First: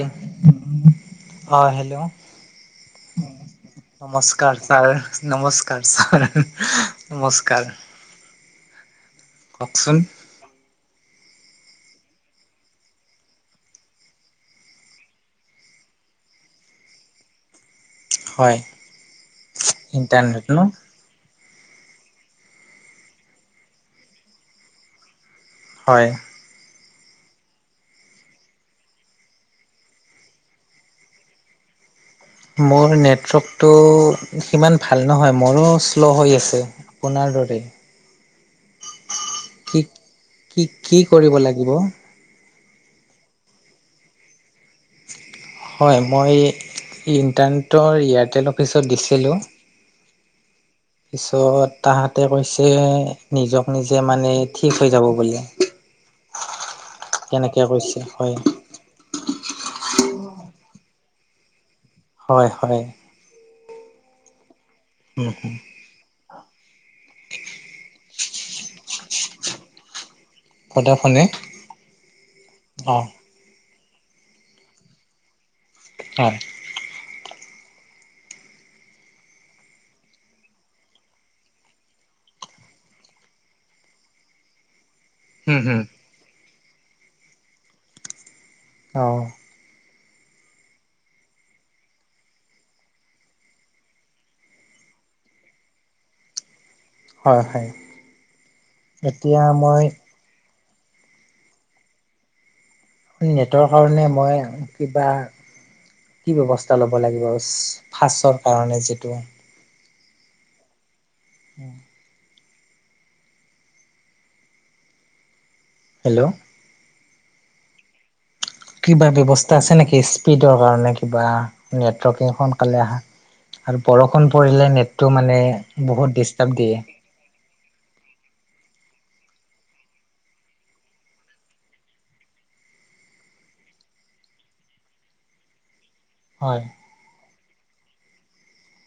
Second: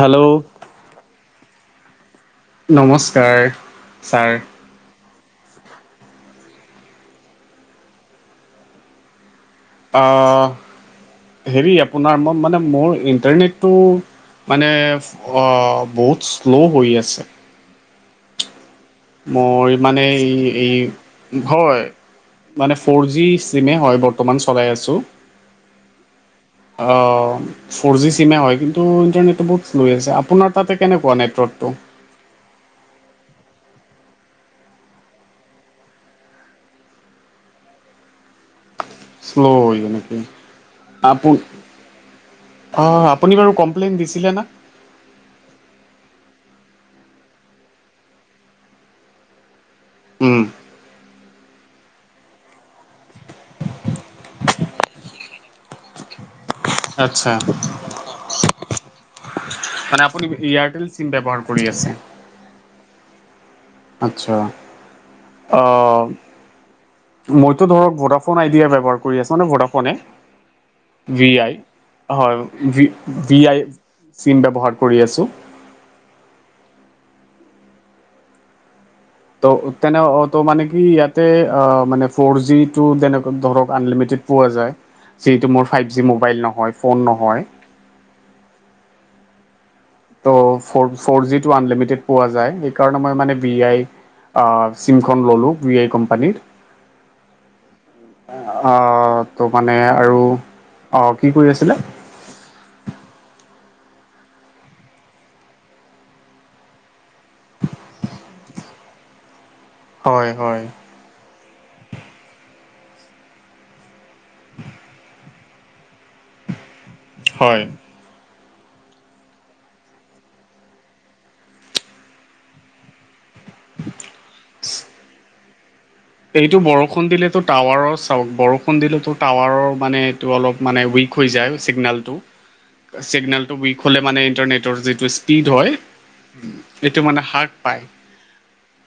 Hello অ hello. নমস্কাৰ sir. নমস্কাৰ ছাৰ নমস্কাৰ ছাৰ নমস্কাৰ কওকচোন হেৰি আপোনাৰ মই মানে মোৰ ইণ্টাৰনেটটো মানে অহ বহুত শ্ল' হৈ আছে। হয়। মোৰ মানে ইণ্টাৰনেট ন এই হয়, মানে ফ'ৰ জি চিমে হয় বৰ্তমান চলাই আছোঁ। হয়। অ' ফ'ৰ জি চিমে হয় কিন্তু ইণ্টাৰনেটটো বহুত লৈ আছে আপোনাৰ তাতে কেনেকুৱা নেটৱৰ্কটো। হয়। মোৰ নেটৱৰ্কটো সিমান ভাল নহয় মোৰো শ্ল' হৈ আছে। অপোনাৰ? মৰে [unintelligible] শ্ল' হয় ই নেকি কি কি আপু কৰিব লাগিব অ' আপুনি বাৰু কমপ্লেইন দিছিলে না। হয়, মই ইণ্টাৰনেটৰ এয়াৰটেল অফিচত দিছিলোঁ। উম, পিছত তাহাঁতে কৈছে নিজক নিজে মানে ঠিক হৈ যাব বুলি। [inaudible] আচ্ছাঁ তেনেকৈ কৈছে হয় মানে আপনি এয়াৰটেল চিম ব্যৱহাৰ কৰি আছে। হয়-হয়। আচ্ছা, অহ মইতো ধৰক ভদাফোণ। ফোন আই দিয়া ব্যৱহাৰ কৰি আছ ন ভডাফোনে। সদায় ফোনে ভি আই হয় অ ভি আই। চিম ব্যৱহাৰ কৰি আছো। হয়। ত' নে মানে কি ইয়াতে মানে ফৰ জি টো দে ধৰক আললিমিটেড। পোৱা যায় যিটো হুম মোৰ হুম। ফাইভ জি মোবাইল নহয় ফোন নহয়। অ', ত' ফৰ জিটো আনলিমিটেড পোৱা যায় সেইকাৰণে মই মানে ভি আই, চিমখন ল'লোঁ ভি আই কোম্পানীৰ। হয় হয় অহ এতিয়া তো মানে মই আৰু। অ' কি কৰি আছিলে? নেটৰ কাৰণে মই কিবা। কি ব্যৱস্থা ল'ব লাগিব ফাঁচৰ কাৰণে যিটো। হয়-হয়। অ, [inaudible] হেল্ল', হয়। কিবা ব্যৱস্থা আছে নেকি স্পীডৰ কাৰণে কিবা নেটৱৰ্কিং সোনকালে আহা। আৰু বৰষুণ পৰিলে নেটটো মানে বহুত ডিষ্টাৰ্ব এইটো দিয়ে বৰষুণ দিলেতো টাৱাৰৰ চাওক বৰষুণ দিলে। টো টাৱাৰৰ মানে এইটো অলপ মানে উইক হৈ যায় চিগনেলটো। চিগনেলটো উইক হ'লে মানে ইণ্টাৰনেটৰ যিটো স্পীড হয়। হয় এইটো মানে হ্ৰাস পায়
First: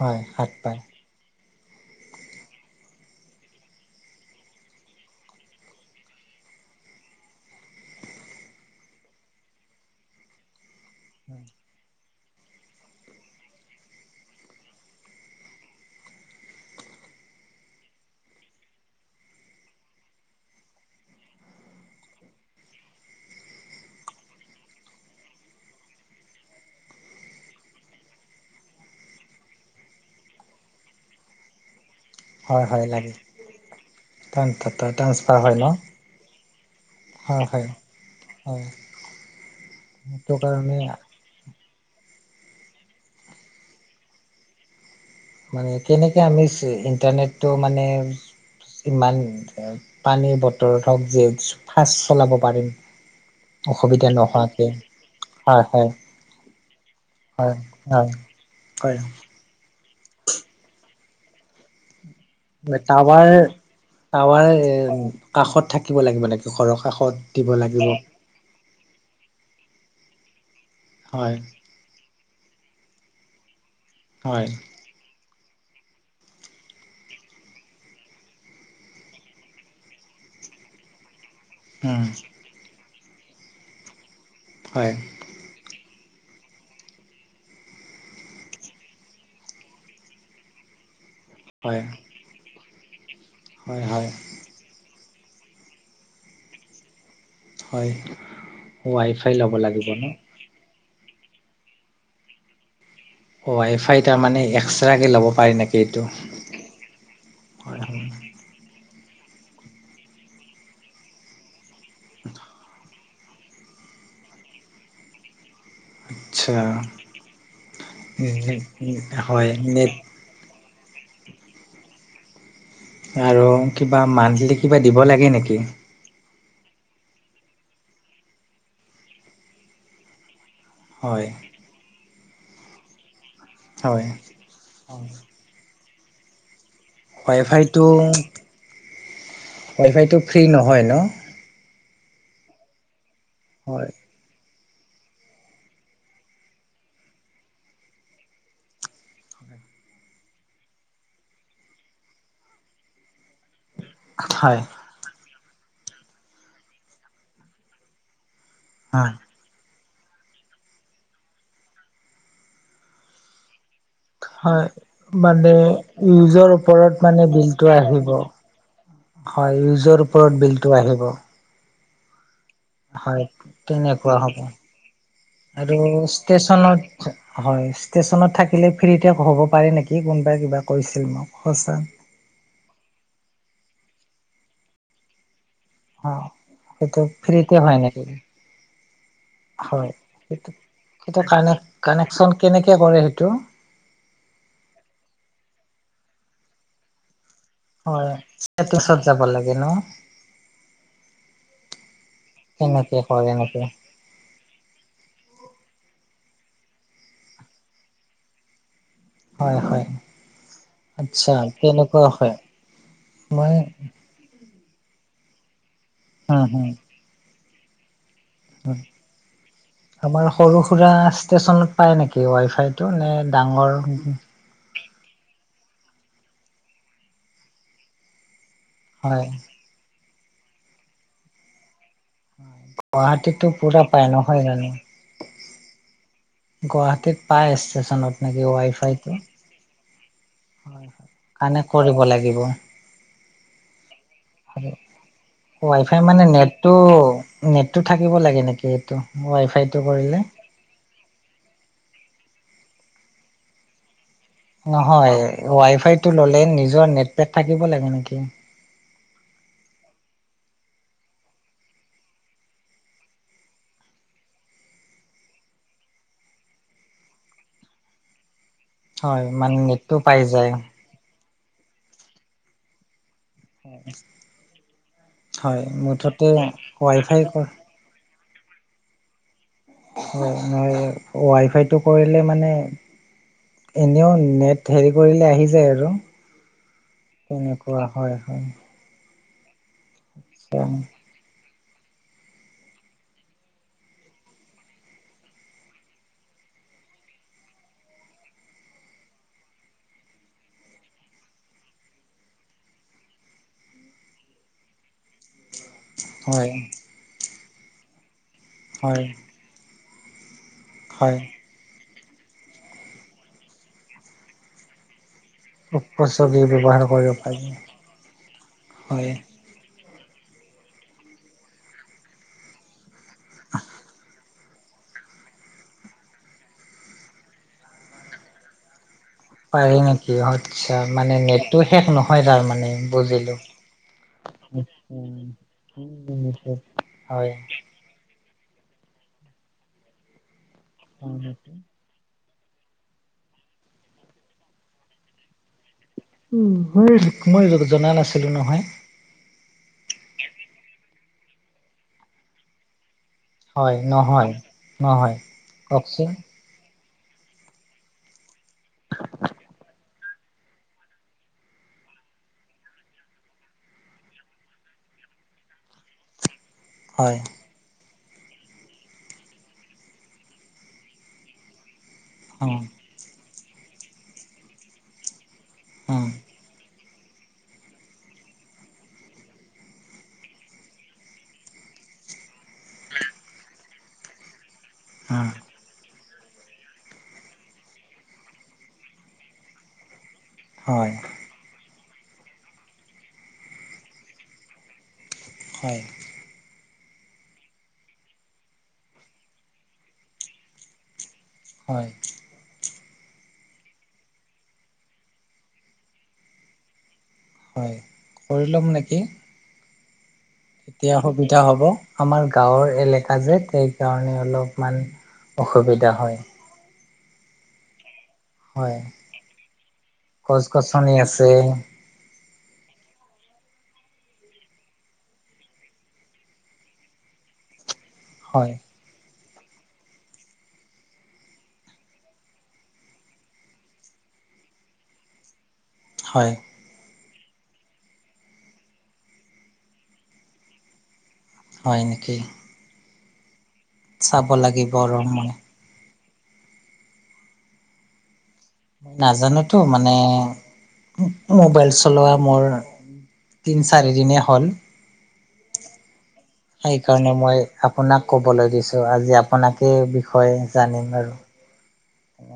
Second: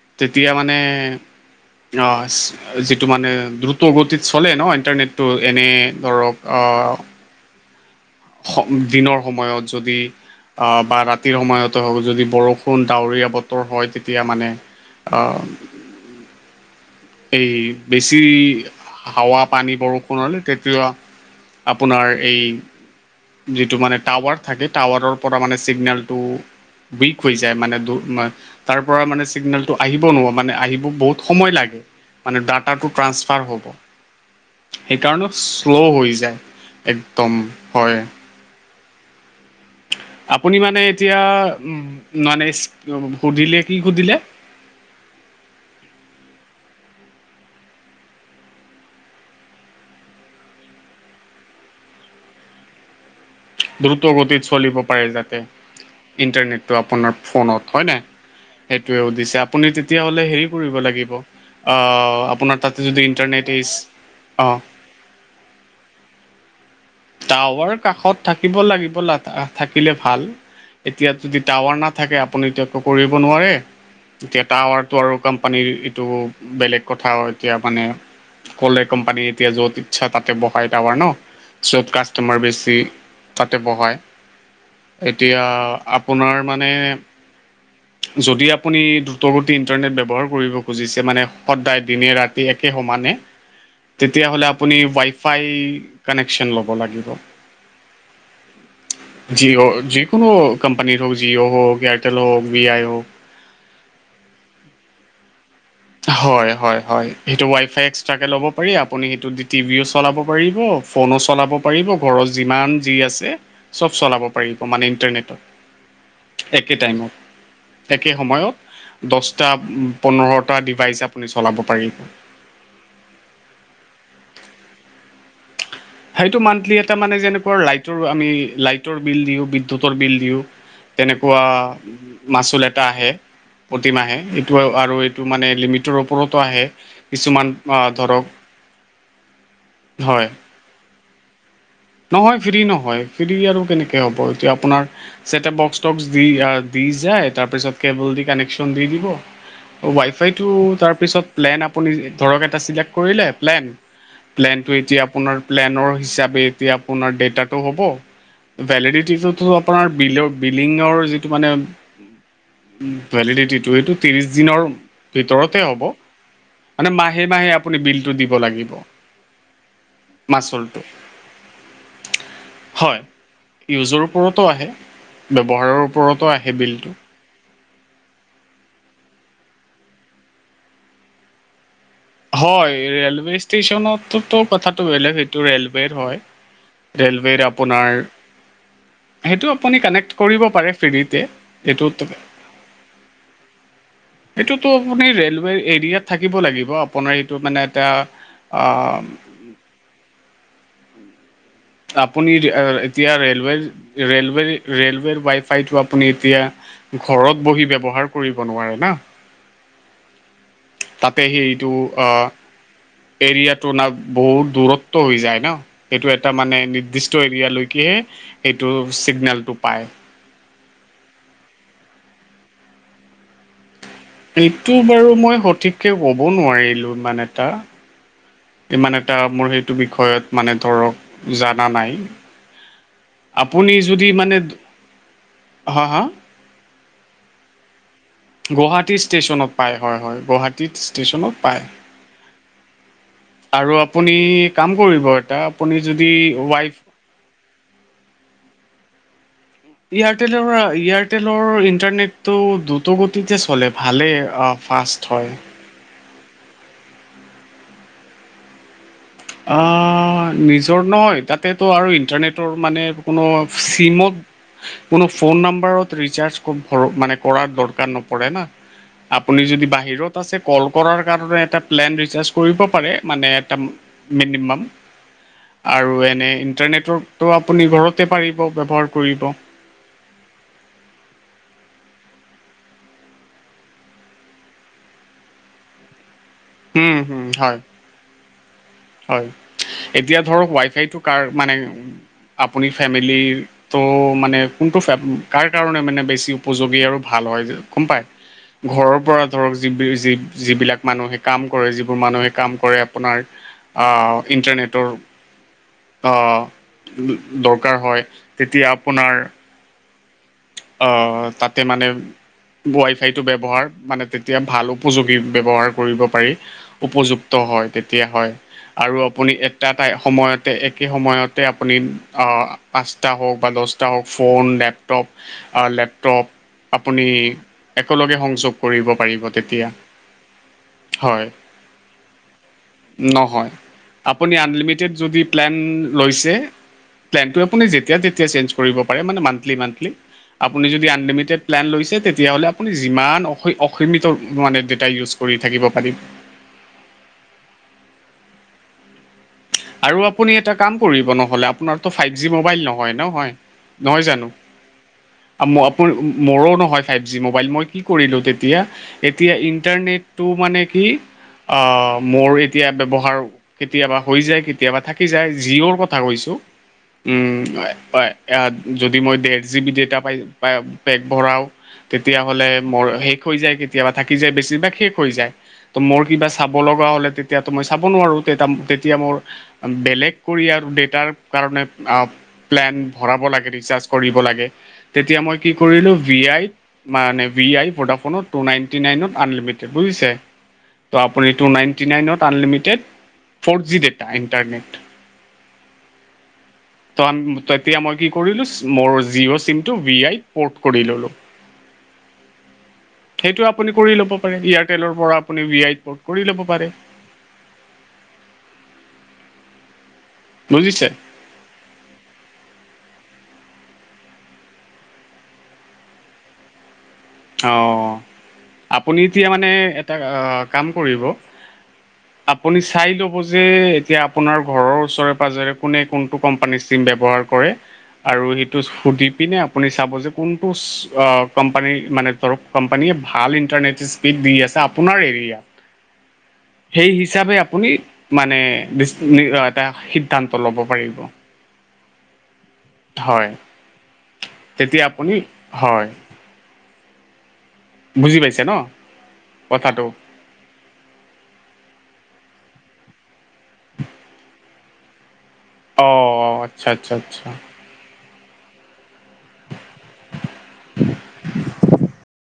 হয় হাত তেতিয়া মানে। পায় অ' যিটো মানে দ্ৰুত গতিত চলে ন ইন্টাৰনেটটো এনে ধৰক অ', অ', দিনৰ সময়ত যদি আহ বা ৰাতিৰ সময়তে হওক যদি বৰষুণ ডাৱৰীয়া বতৰ হয় তেতিয়া মানে অ', এই বেছি হাৱা পানী বৰষুণ হলে তেতিয়া, আপোনাৰ এই, যিটো মানে টাৱাৰ থাকে টাৱাৰৰ পৰা মানে চিগনেলটো। উইক হৈ যায় মানে দূৰ তোমাৰ, তাৰ পৰা মানে চিগনেলটো আহিব নোৱা মানে আহিব বহুত সময় লাগে। মানে হয় হয় ডাটাটো লাগে ট্ৰান্সফাৰ হ'ব। সেইকাৰণো ট্ৰান্সফাৰ হয় ন শ্ল' হৈ যায়, একদম হয়। হয় সেইটো আপুনি মানে কাৰণে এতিয়া উম মানে সুধিলে কি সুধিলে? মানে কেনেকে আমি চি ইণ্টাৰনেটটো মানে ইমান পানীৰ বতৰত হওঁক যেওচ ফাচ চলাব পাৰিম? দ্ৰুত অসুবিধা গতিত নোহোৱাকে চলিব পাৰে যাতে হয় হয় ইণ্টাৰনেটটো আপোনাৰ ফোনত, হয় নাই? হয় সেইটোৱে সুধিছে, আপুনি তেতিয়া হ'লে হেৰি কৰিব লাগিব আহ্ মানে, টাৱাৰ টাৱাৰ অঁ এ কাষত থাকিব লাগিব নেকি সৰহ? টাৱাৰ কাষত থাকিব লাগিব লা তা থাকিলে ভাল। এতিয়া হয় যদি টাৱাৰ নাথাকে, আপুনি এতিয়া একো কৰিব নোৱাৰে, এতিয়া হয় টাৱাৰ টো আৰু কম পানীৰ ইটো বেলেগ কথা আও এতিয়া মানে ক'লে কোম্পানী এতিয়া য'ত ইচ্ছা তাতে বহাই তাৱাৰ ন। য'ত উম কাষ্টমাৰ বেছি তাতে বহায়। হয় এতিয়া আপোনাৰ মানে যদি আপুনি দ্ৰুত গতিত ইন্টাৰনেট ব্যৱহাৰ কৰিব খুজিছে মানে হয় সদদায় দিনে ৰাতি একে সমানে, হয় হয় তেতিয়া হ'লে আপুনি ৱাই ফাই কানেক কচন ল'ব লাগিব। হয়, ৱাই ফাই ল'ব লাগিব ন। কম্পানীৰ হ'ক, জিঅ' হক, এয়াৰটেল হক, বি আই' হক, ৱাই ফাই তাৰ মানে এক্সচাৰাকে ল'ব পাৰি নেকি? এইটো হয়-হয়-হয়, সেইটো ৱাই হয় ফাই হয় এষ্ট্ৰাকে ল'ব পাৰি আৰ আপুনি সেইটো টিভিও চলাব পাৰিব ফোনো চলাব পাৰিব ঘৰৰ যিমান যি আছে, চব চলাব পাৰিব মানে ইণ্টাৰনেটত। আচ্ছা একে টাইমত একে সময়ত দহটা হয় নেট পোন্ধৰ পৰা ডিভাইচ আপুনি চলাব পাৰিব। আৰু কিবা মান্থলি কিবা দিব লাগে নেকি? সেইটো মান্থলি এটা মানে যেনেকুৱা লাইটৰ আমি লাইটৰ বিল দিওঁ বিদ্যুতৰ বিল দিওঁ। হয় তেনেকুৱা মাচুল এটা আহে। হয় প্ৰতিমাহে এইটো আৰু এইটো মানে লিমিটৰ ওপৰতো আহে। ৱাই কিছুমান ফাইটো আহ ধৰক ৱাই ফাইটো হয়। ফ্ৰী নহয় ন? নহয় ফ্ৰী নহয় ফ্ৰী আৰু হয় কেনেকে হ'ব এতিয়া আপু আপোনাৰ চেটাপ বক্স টক্স দি দি যায়, তাৰপিছত কেবল দি কানেকচন দি দিব। ৱাইফাইটো তাৰপিছত প্লেন আপুনি ধৰক এটা চিলেক্ট কৰিলে প্লেন। হয় প্লেনটো এতিয়া আপোনাৰ প্লেনৰ হিচাপে এতিয়া আপোনাৰ ডেটাটো হ'ব। হয় ভেলিডিটিটোতো আপোনাৰ বিলৰ বিলিঙৰ যিটো মানে ভেলিডিটি। এইটো ত্ৰিশ দিনৰ হয় মানে ভিতৰতে হ'ব ইউজৰ মানে ওপৰত মাহে-মাহে আপুনি আহিব। বিলটো দিব লাগিব। হয় ইউজৰ ওপৰত বিলটো মাচুলটো আহিব। হয় ইউজৰ তেনেকুৱা হ'ব। ওপৰতো আহে ব্যৱহাৰৰ আৰু ওপৰতো আহে বিলটো ষ্টেচনত হয়। ষ্টেশচনত থাকিলে ফ্ৰীতে হ'ব পাৰে নেকি কোনোবাই কিবা কৰিছিল মোক সঁচা। হয় ৰেলৱে ষ্টেচনতোতো কথাটো বেলেগ সেইট টো ৰেলৱেৰ অ হয় সেইটো ৰেলৱেৰ ফ্ৰীতে হয় আপোনাৰ নেকি? সেইটো আপুনি হয় কানেকট কৰিব সেইটো পাৰে সেইটো ফ্ৰীতে কানেক সেটোত কানেকচন কেনেকে কৰে সেইটো এইটোতো আপুনি ৰেলৱে এৰিয়াত থাকিব লাগিব আপোনাৰ এইট টো মানে এটা হয় আ ষ্টেটাছত যাব লাগে ন আপুনি কেনেকে এতিয়া কৰে এনেকে ৰেলৱেৰ ৰেলে ৰেলৱেৰ ৱাই ফাইটো আপুনি এতিয়া ঘৰত বহি ব্যৱহাৰ কৰিব নোৱাৰে না। হয় হয় হয়। তাতে আচ্ছা সেইটো তেনেকুৱা অ মই এৰিয়াটো না বহুত দূৰত হৈ যায় ন সেইটো এটা হম মানে হম নিৰ্দিষ্ট এৰিয়া লৈকেহে আমাৰ সৰু সুৰা ষ্টেচনত পায় নেকি ৱাইফাইটো নে ডাঙৰ এইটো বাৰু মই সঠিককে কব নোৱাৰিলো ইমান এটা। ইমান এটা হয় মোৰ সেইটো বিষয়ত মানে ধৰক জানা নাই। গুৱাহাটীতো আপুনি পুৰা পায় যদি নহয় মানে জানো। হা হা গুৱাহাটীত পাই আছে। গুৱাহাটী ষ্টেশচনত পায় হয় হয় গুৱাহাটী ষ্টেচনত পায়। কানেক্ট কৰিব লাগিব আৰু আপুনি কাম কৰিব এটা আপুনি ৱাই ফাই যদি মানে ৱাইফ নেটটো নেটটো থাকিব লাগে নেকি এইটো ৱাইফাই এয়াৰটেলৰ এয়াৰটেলৰ ইণ্টাৰনেটটো দ্ৰত গতিতে চলে ভালে নহয় ৱাই ফাইটো ল'লে নিজৰ নেট পেট থাকিব লাগে নেকি? অ', অ' নিজৰ নহয় তাতেতটো আৰু ইন্টাৰনেটৰ মানে কোনো চিমত কোনো ফোন নাম্বাৰতৰিচাৰ্জ মান কৰাৰ দৰকাৰ ন পৰে ন। হয় আপুনি মানে যদি নেটটো বাহিৰত পাই আছে যায় কল কৰাৰ কাৰণে এটা প্লেন ৰিচাৰ্জ কৰিব পাৰে মানে এটা মিনিমাম হয় আৰু মুঠতে এনে ৱাই ফাই ইন্টাৰনেটৰটো হয় আপুনি বহুতে পাৰিব ব্যৱহাৰ কৰিব। হয় ম ৱাই ফাইটো কৰিলে মানে এনেও নেট হেৰি কৰিলে আহি যায় আৰু উম, হুম, হয়, তেনেকুৱা হয় হয়। হয় এতিয়া ধৰক ৱাই ফাইটো কাৰ মানে আপুনি ফেমিলি তো মানে কোনটো কাৰ কাৰণে মানে বেছি উপযোগী আৰু ভাল হয় হয় গম পাই। ঘৰৰ পৰা ধৰক য য যিবিলাক মানুহে কাম কৰে যিবোৰ মানুহে কাম কৰে আপোনাৰ আহ ইন্টাৰনেটৰ হয় আহ দৰকাৰ হয়। তেতিয়া হয় আপোনাৰ হয় অ', তাতে মানে ৱাই ফাইতটো ব্যৱহাৰ মানে তেতিয়া ভাল উপযোগ ব্যবহাৰ কৰিব পাৰি উপযোগী ব্যৱহাৰ কৰিব উপযুক্ত পাৰি হয় তেতিয়া হয় আৰু হয় আপুনি [unintelligible] তাই সময়তে একে সময়তে আপুনি পাঁচটা হওক বা দহটা হওক ফোন ডেপ তপ অ লেপতপ আপুনি একেলগে সংযোগ কৰিব পাৰিব তেতিয়া পাৰি নেকি আচ্ছা মানে হয় নেটটো শেষ নহয় তাৰ মানে বুজিলো। নহয় আপুনি আনলিমিটেড যদি প্লেন লৈছে তে হয় যেতিয়া তেতিয়া চেঞ্জ কৰিব পাৰে মানে মানথলী আপুনি যদি আনলিমিটেড প্লেন লৈছে তে তেতিয়াহ'লে আপুনি যিমান অস অসীমিত মানে ডেটা ইউজ কৰি থাকিব পাৰি। উ মই জনা নাছিলো নহয়। আৰু আপুনি এটা কাম কৰিব নহলে আপোনাৰ ফাইভ জি মবাইল নহয় নহ হয় নহয় জানো? নহয় [unintelligible] কওকচোন মোৰো নহয় ফাইবজি মোবাইল মই কি কৰিলোঁ তেতিয়া। এতিয়া ইণ্টাৰনেট টো এতিয়া মানে কি অহ মোৰ এতিয়া ব্য্ৱহাৰ কেতিয়াবা হৈ যায় কেতিয়াবা থাকি যায় যিৰ কথা কৈছো। হয় উম হয় হয় যদি মই জিপিটি ভৰাও তেতিয়াা হ'লে উম মোৰ হৈ যায় কেতিয়াবা থাকি যায় বেছিভাগ শেষ হৈ যায় ত' মোৰ উম কিবা চাব লগা। কিবা হ'লে মই চাব নোৱাৰো তেতিয়া মোৰ বেলেগ কৰি আৰু তেতিয়া কাৰণে অ' প্লেন ভৰাব লাগে ৰিচাৰজ কৰিব লাগে তেতিয়া উম মই কি কৰিলো ভি আইত মানে ভি আই প্ৰডাকশনত টু নাইনটি নাইনত আনলিমিটেড বুজিছে। হয় ত' আপুনি টু নাইনটি নাইনত unlimited four G data internet হয় ত তেতিয়া মই কি কৰিলো মোৰ জিঅ' চিমটো ভ আই পৰ্ট কৰি ললো হয়। সেইটো আপুনি কৰি ল'ব পাৰে এয়াৰটেলৰ পৰা আপুনি ভি আই কৰি ল'ব পাৰে হয় কৰি ল'ম নেকি? বুজিছে। এতিয়া সুবিধা হব আমাৰ গাঁৱৰ এলেকা কাজে সেইকাৰণে অলপমান অসুবিধা হয়। অ' হয় আপুনি এতিয়া মানে এটা গছ কাম গছনি কৰিব। আছে আপুনি চাই লব যে এতিয়া আপোনাৰ ঘৰৰ ওচৰে পাজৰে কোনে কোনটো কোম্পানীৰ চিম ব্যবহাৰ হয় পিনে আপুনি চাব যে কোনটো কোম্পানী মানে ধৰ কোম্পানীয়ে ভাল ইন্টাৰনেট স্পীড দি আছে আপোনাৰ এৰিয়াত, হয়। এই হিচাবে আপুনি মানে এটা সিদ্ধান্ত ল'ব পাৰিব হয় নেকি? হয় চাব লাগিব তেতিয়া ৰ আপুনি মই হয় বুজি পাইছো। নাজানোতো মানে, মোবাইল চলোৱা মোৰ তিনি চাৰিদিনেই হ'ল, অ' আচ্ছা সেই আচ্ছা কাৰণে আচ্ছা মই আপোনাক, ক'বলৈ দিছোঁ আজি আপোনাকেই বিষয়ে জানিম আৰু